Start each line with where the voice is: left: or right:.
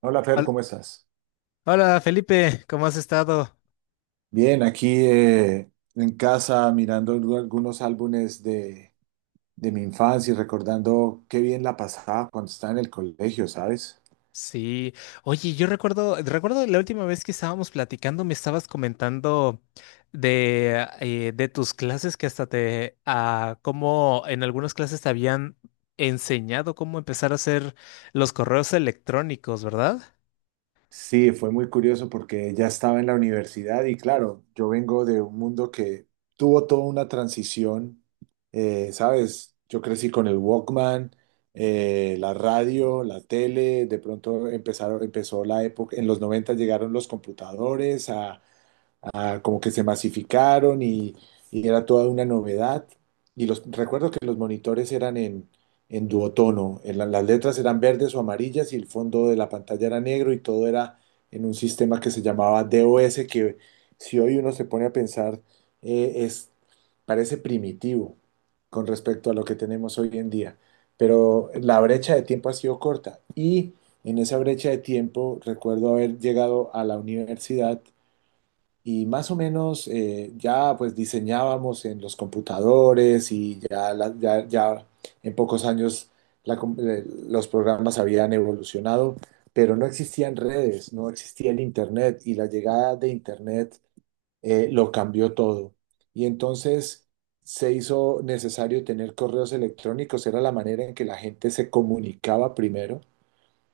right: Hola Fer,
left: Hol-
right: ¿cómo estás?
left: Hola Felipe, ¿cómo has estado?
right: Bien, aquí en casa mirando algunos álbumes de mi infancia y recordando qué bien la pasaba cuando estaba en el colegio, ¿sabes?
left: Sí, oye, yo recuerdo, la última vez que estábamos platicando, me estabas comentando de tus clases que hasta te, cómo en algunas clases te habían enseñado cómo empezar a hacer los correos electrónicos, ¿verdad?
right: Sí, fue muy curioso porque ya estaba en la universidad y claro, yo vengo de un mundo que tuvo toda una transición, ¿sabes? Yo crecí con el Walkman, la radio, la tele, de pronto empezó la época, en los 90 llegaron los computadores a como que se masificaron y era toda una novedad. Y recuerdo que los monitores eran en duotono, en las letras eran verdes o amarillas y el fondo de la pantalla era negro y todo era en un sistema que se llamaba DOS, que si hoy uno se pone a pensar, eh, es, parece primitivo con respecto a lo que tenemos hoy en día. Pero la brecha de tiempo ha sido corta y en esa brecha de tiempo recuerdo haber llegado a la universidad y más o menos ya pues diseñábamos en los computadores y ya, ya en pocos años los programas habían evolucionado, pero no existían redes, no existía el Internet y la llegada de Internet lo cambió todo. Y entonces se hizo necesario tener correos electrónicos, era la manera en que la gente se comunicaba primero.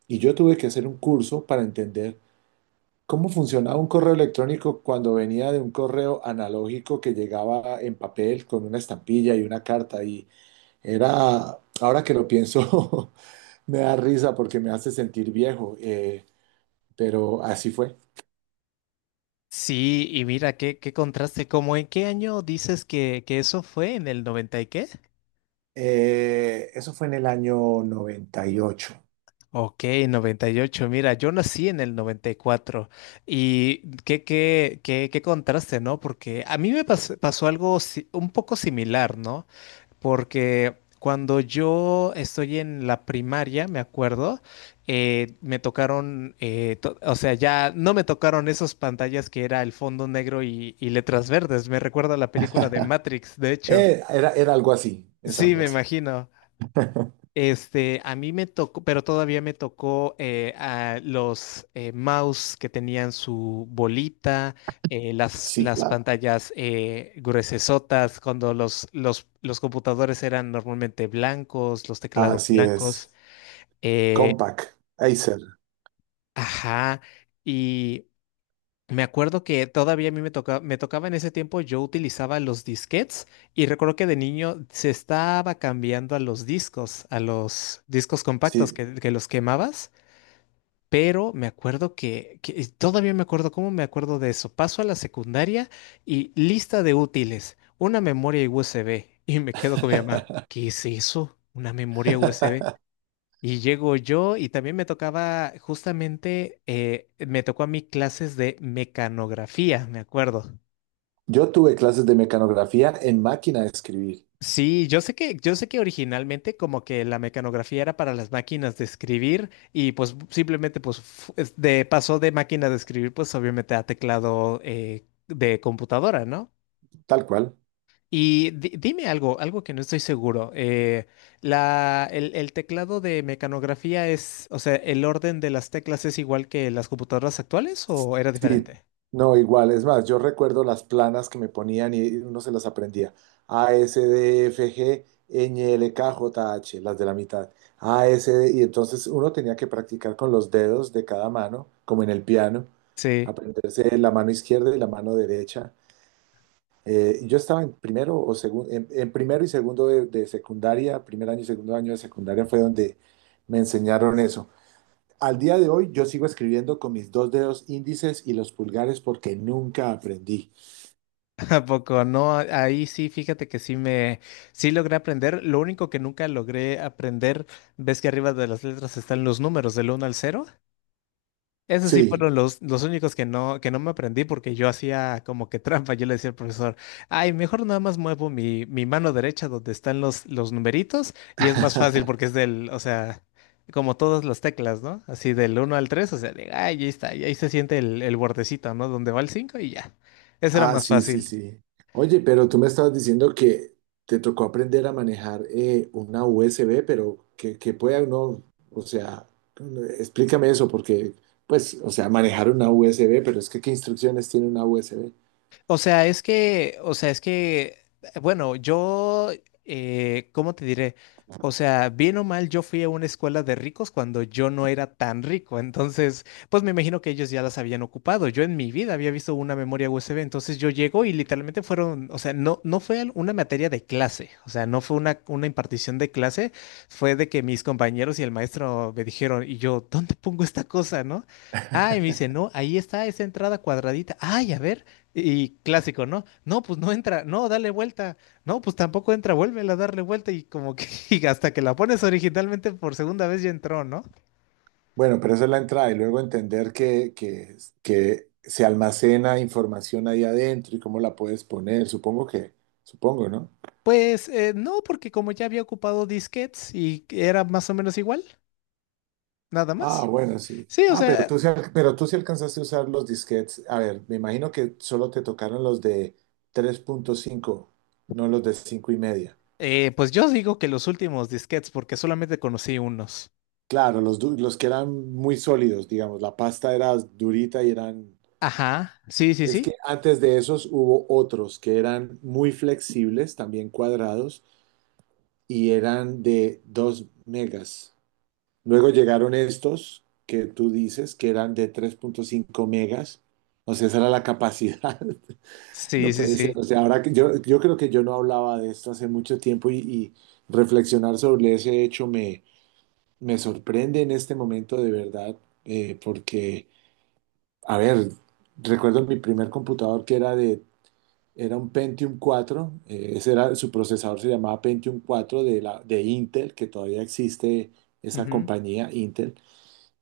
right: Y yo tuve que hacer un curso para entender ¿cómo funcionaba un correo electrónico cuando venía de un correo analógico que llegaba en papel con una estampilla y una carta? Y era, ahora que lo pienso, me da risa porque me hace sentir viejo, pero así fue.
left: Sí, y mira, qué contraste, ¿cómo en qué año dices que eso fue? ¿En el 90 y qué?
right: Eso fue en el año 98.
left: Ok, 98. Mira, yo nací en el 94 y cuatro y qué contraste, ¿no? Porque a mí pasó algo un poco similar, ¿no? Porque cuando yo estoy en la primaria, me acuerdo, me tocaron, o sea, ya no me tocaron esas pantallas que era el fondo negro y letras verdes. Me recuerda a la película de Matrix, de hecho.
right: Era algo así, es
left: Sí,
right: algo
left: me
right: así.
left: imagino. Este, a mí me tocó, pero todavía me tocó a los mouse que tenían su bolita, eh,
right: Sí,
left: las
right: claro.
left: pantallas gruesesotas, cuando los computadores eran normalmente blancos, los teclados
right: Así es.
left: blancos. Eh,
right: Compaq, Acer,
left: ajá. Y me acuerdo que todavía a mí me tocaba en ese tiempo, yo utilizaba los disquetes y recuerdo que de niño se estaba cambiando a los discos compactos
right: sí.
left: que los quemabas. Pero me acuerdo y todavía me acuerdo cómo me acuerdo de eso. Paso a la secundaria y lista de útiles, una memoria USB. Y me quedo con mi mamá. ¿Qué es eso? Una memoria USB. Y llego yo y también me tocaba, justamente, me tocó a mí clases de mecanografía, me acuerdo.
right: Yo tuve clases de mecanografía en máquina de escribir.
left: Sí, yo sé que originalmente como que la mecanografía era para las máquinas de escribir y pues simplemente pues pasó de máquina de escribir pues obviamente a teclado de computadora, ¿no?
right: Tal cual.
left: Y dime algo, algo que no estoy seguro. El el teclado de mecanografía es, o sea, ¿el orden de las teclas es igual que las computadoras actuales o era
right: Sí,
left: diferente?
right: no, igual. Es más, yo recuerdo las planas que me ponían y uno se las aprendía. A, S, D, F, G, Ñ, L, K, J, H, las de la mitad. A, S, D, y entonces uno tenía que practicar con los dedos de cada mano, como en el piano,
left: Sí.
right: aprenderse la mano izquierda y la mano derecha. Yo estaba en primero o segundo, en primero y segundo de secundaria, primer año y segundo año de secundaria fue donde me enseñaron eso. Al día de hoy yo sigo escribiendo con mis dos dedos índices y los pulgares porque nunca aprendí.
left: ¿A poco? No, ahí sí, fíjate que sí logré aprender. Lo único que nunca logré aprender, ves que arriba de las letras están los números del uno al cero. Esos sí
right: Sí,
left: fueron los únicos que no me aprendí porque yo hacía como que trampa. Yo le decía al profesor, ay, mejor nada más muevo mi mano derecha donde están los numeritos y es más fácil porque es del, o sea, como todas las teclas, ¿no? Así del uno al tres, o sea, de, ay, ahí está, y ahí se siente el bordecito, ¿no? Donde va el 5 y ya. Eso era
right: ah,
left: más
right: sí, sí,
left: fácil.
right: sí. Oye, pero tú me estabas diciendo que te tocó aprender a manejar una USB, pero que pueda uno, o sea, explícame eso porque, pues, o sea, manejar una USB, pero es que ¿qué instrucciones tiene una USB?
left: O sea, es que, o sea, es que, bueno, yo, ¿cómo te diré? O sea, bien o mal, yo fui a una escuela de ricos cuando yo no era tan rico. Entonces, pues me imagino que ellos ya las habían ocupado. Yo en mi vida había visto una memoria USB. Entonces yo llego y literalmente fueron, o sea, no fue una materia de clase. O sea, no fue una impartición de clase. Fue de que mis compañeros y el maestro me dijeron, y yo, ¿dónde pongo esta cosa, no? Ah, y me dice, no, ahí está esa entrada cuadradita. Ay, a ver. Y clásico, ¿no? No, pues no entra, no, dale vuelta, no, pues tampoco entra, vuélvela a darle vuelta y como que y hasta que la pones originalmente por segunda vez ya entró, ¿no?
right: Bueno, pero esa es la entrada y luego entender que se almacena información ahí adentro y cómo la puedes poner, supongo que, supongo.
left: Pues no, porque como ya había ocupado disquetes y era más o menos igual, nada
right: Ah,
left: más.
right: bueno, sí.
left: Sí, o
right: Ah, pero
left: sea,
right: tú sí, pero tú sí alcanzaste a usar los disquetes. A ver, me imagino que solo te tocaron los de 3.5, no los de cinco y media.
left: pues yo digo que los últimos disquetes porque solamente conocí unos.
right: Claro, los que eran muy sólidos, digamos, la pasta era durita y eran...
left: Ajá, sí, sí,
right: Es que
left: sí,
right: antes de esos hubo otros que eran muy flexibles, también cuadrados, y eran de 2 megas. Luego llegaron estos que tú dices que eran de 3.5 megas. O sea, esa era la capacidad.
left: sí,
right: No
left: sí,
right: puede ser,
left: sí.
right: o sea, ahora yo creo que yo no hablaba de esto hace mucho tiempo y reflexionar sobre ese hecho me sorprende en este momento de verdad, porque, a ver, recuerdo mi primer computador que era era un Pentium cuatro ese era, su procesador se llamaba Pentium cuatro de de Intel, que todavía existe esa
left: Ujú.
right: compañía Intel,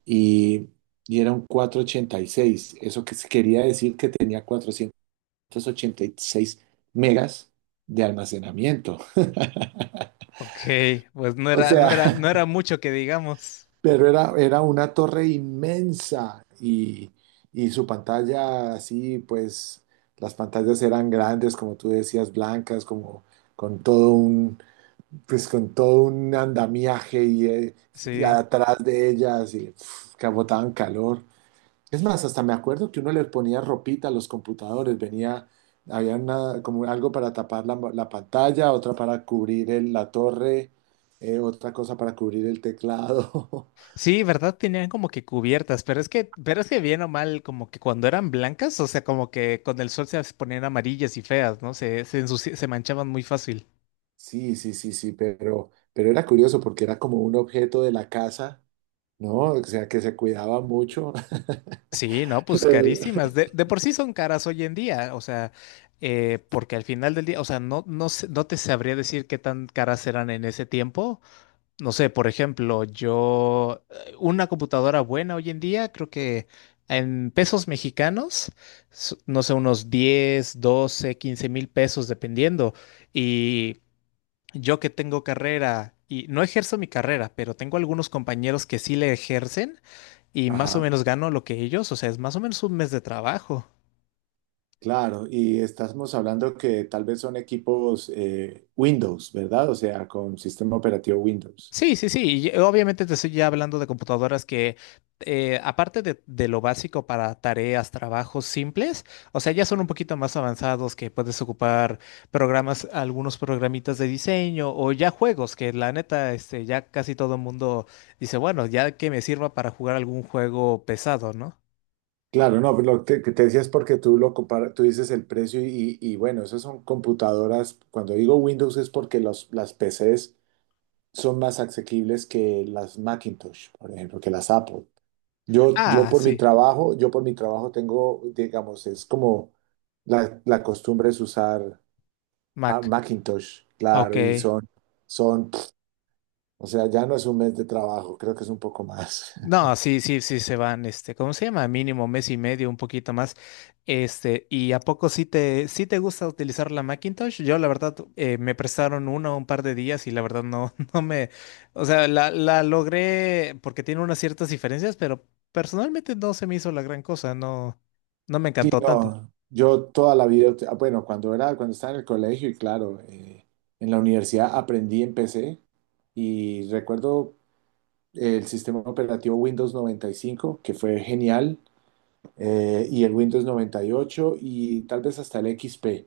right: y, y era un 486 eso que quería decir que tenía 486 megas de almacenamiento.
left: Ok, pues no
right: O
left: era, no era,
right: sea,
left: no era mucho que digamos.
right: pero era una torre inmensa y su pantalla así, pues las pantallas eran grandes, como tú decías, blancas, como con todo pues con todo un andamiaje y
left: Sí.
right: atrás de ellas y uf, que botaban calor. Es más, hasta me acuerdo que uno le ponía ropita a los computadores, venía, había una, como algo para tapar la pantalla, otra para cubrir la torre, otra cosa para cubrir el teclado.
left: Sí, ¿verdad? Tenían como que cubiertas, pero es que bien o mal, como que cuando eran blancas, o sea, como que con el sol se ponían amarillas y feas, ¿no? Se manchaban muy fácil.
right: Sí, sí, sí, sí, pero era curioso porque era como un objeto de la casa, ¿no? O sea, que se cuidaba mucho.
left: Sí, no, pues carísimas. De por sí son caras hoy en día, o sea, porque al final del día, o sea, no te sabría decir qué tan caras eran en ese tiempo. No sé, por ejemplo, yo, una computadora buena hoy en día, creo que en pesos mexicanos, no sé, unos 10, 12, 15,000 pesos dependiendo. Y yo que tengo carrera y no ejerzo mi carrera, pero tengo algunos compañeros que sí le ejercen y más o
right: Ajá,
left: menos gano lo que ellos, o sea, es más o menos un mes de trabajo.
right: claro, y estamos hablando que tal vez son equipos Windows, ¿verdad? O sea, con sistema operativo Windows.
left: Sí, sí, sí. Y obviamente te estoy ya hablando de computadoras que, aparte de lo básico para tareas, trabajos simples, o sea, ya son un poquito más avanzados que puedes ocupar programas, algunos programitas de diseño o ya juegos que la neta, este, ya casi todo el mundo dice, bueno, ya que me sirva para jugar algún juego pesado, ¿no?
right: Claro, no, pero lo que te decía es porque tú lo comparas, tú dices el precio y bueno, esas son computadoras. Cuando digo Windows es porque las PCs son más asequibles que las Macintosh, por ejemplo, que las Apple.
left: Ah, sí,
right: Yo por mi trabajo tengo, digamos, es como la costumbre es usar a
left: Mac.
right: Macintosh,
left: Ok.
right: claro, pf, o sea, ya no es un mes de trabajo, creo que es un poco más.
left: No, sí, sí, sí se van, este, ¿cómo se llama? Mínimo mes y medio, un poquito más. Este, ¿y a poco sí sí te gusta utilizar la Macintosh? Yo, la verdad, me prestaron una o un par de días y la verdad no, no me, o sea, la logré porque tiene unas ciertas diferencias, pero personalmente no se me hizo la gran cosa, no me
right: Sí,
left: encantó tanto.
right: no, yo toda la vida, bueno, cuando era, cuando estaba en el colegio y claro, en la universidad aprendí en PC y recuerdo el sistema operativo Windows 95 que fue genial, y el Windows 98 y ocho y tal vez hasta el XP,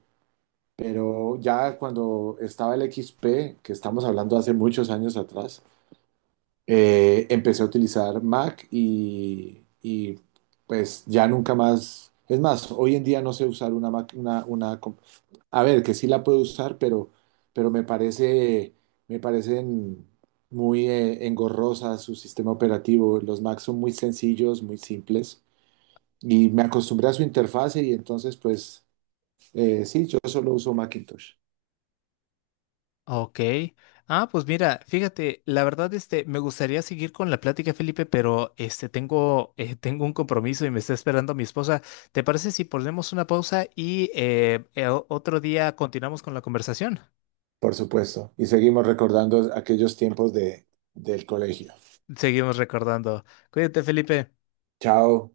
right: pero ya cuando estaba el XP, que estamos hablando hace muchos años atrás, empecé a utilizar Mac pues ya nunca más. Es más, hoy en día no sé usar una Mac, una a ver, que sí la puedo usar, pero me parece, me parecen muy engorrosas su sistema operativo. Los Macs son muy sencillos, muy simples y me acostumbré a su interfase y entonces pues sí, yo solo uso Macintosh,
left: Ok. Ah, pues mira, fíjate, la verdad, este, me gustaría seguir con la plática, Felipe, pero este, tengo, tengo un compromiso y me está esperando mi esposa. ¿Te parece si ponemos una pausa y otro día continuamos con la conversación?
right: por supuesto. Y seguimos recordando aquellos tiempos de, del colegio.
left: Seguimos recordando. Cuídate, Felipe.
right: Chao.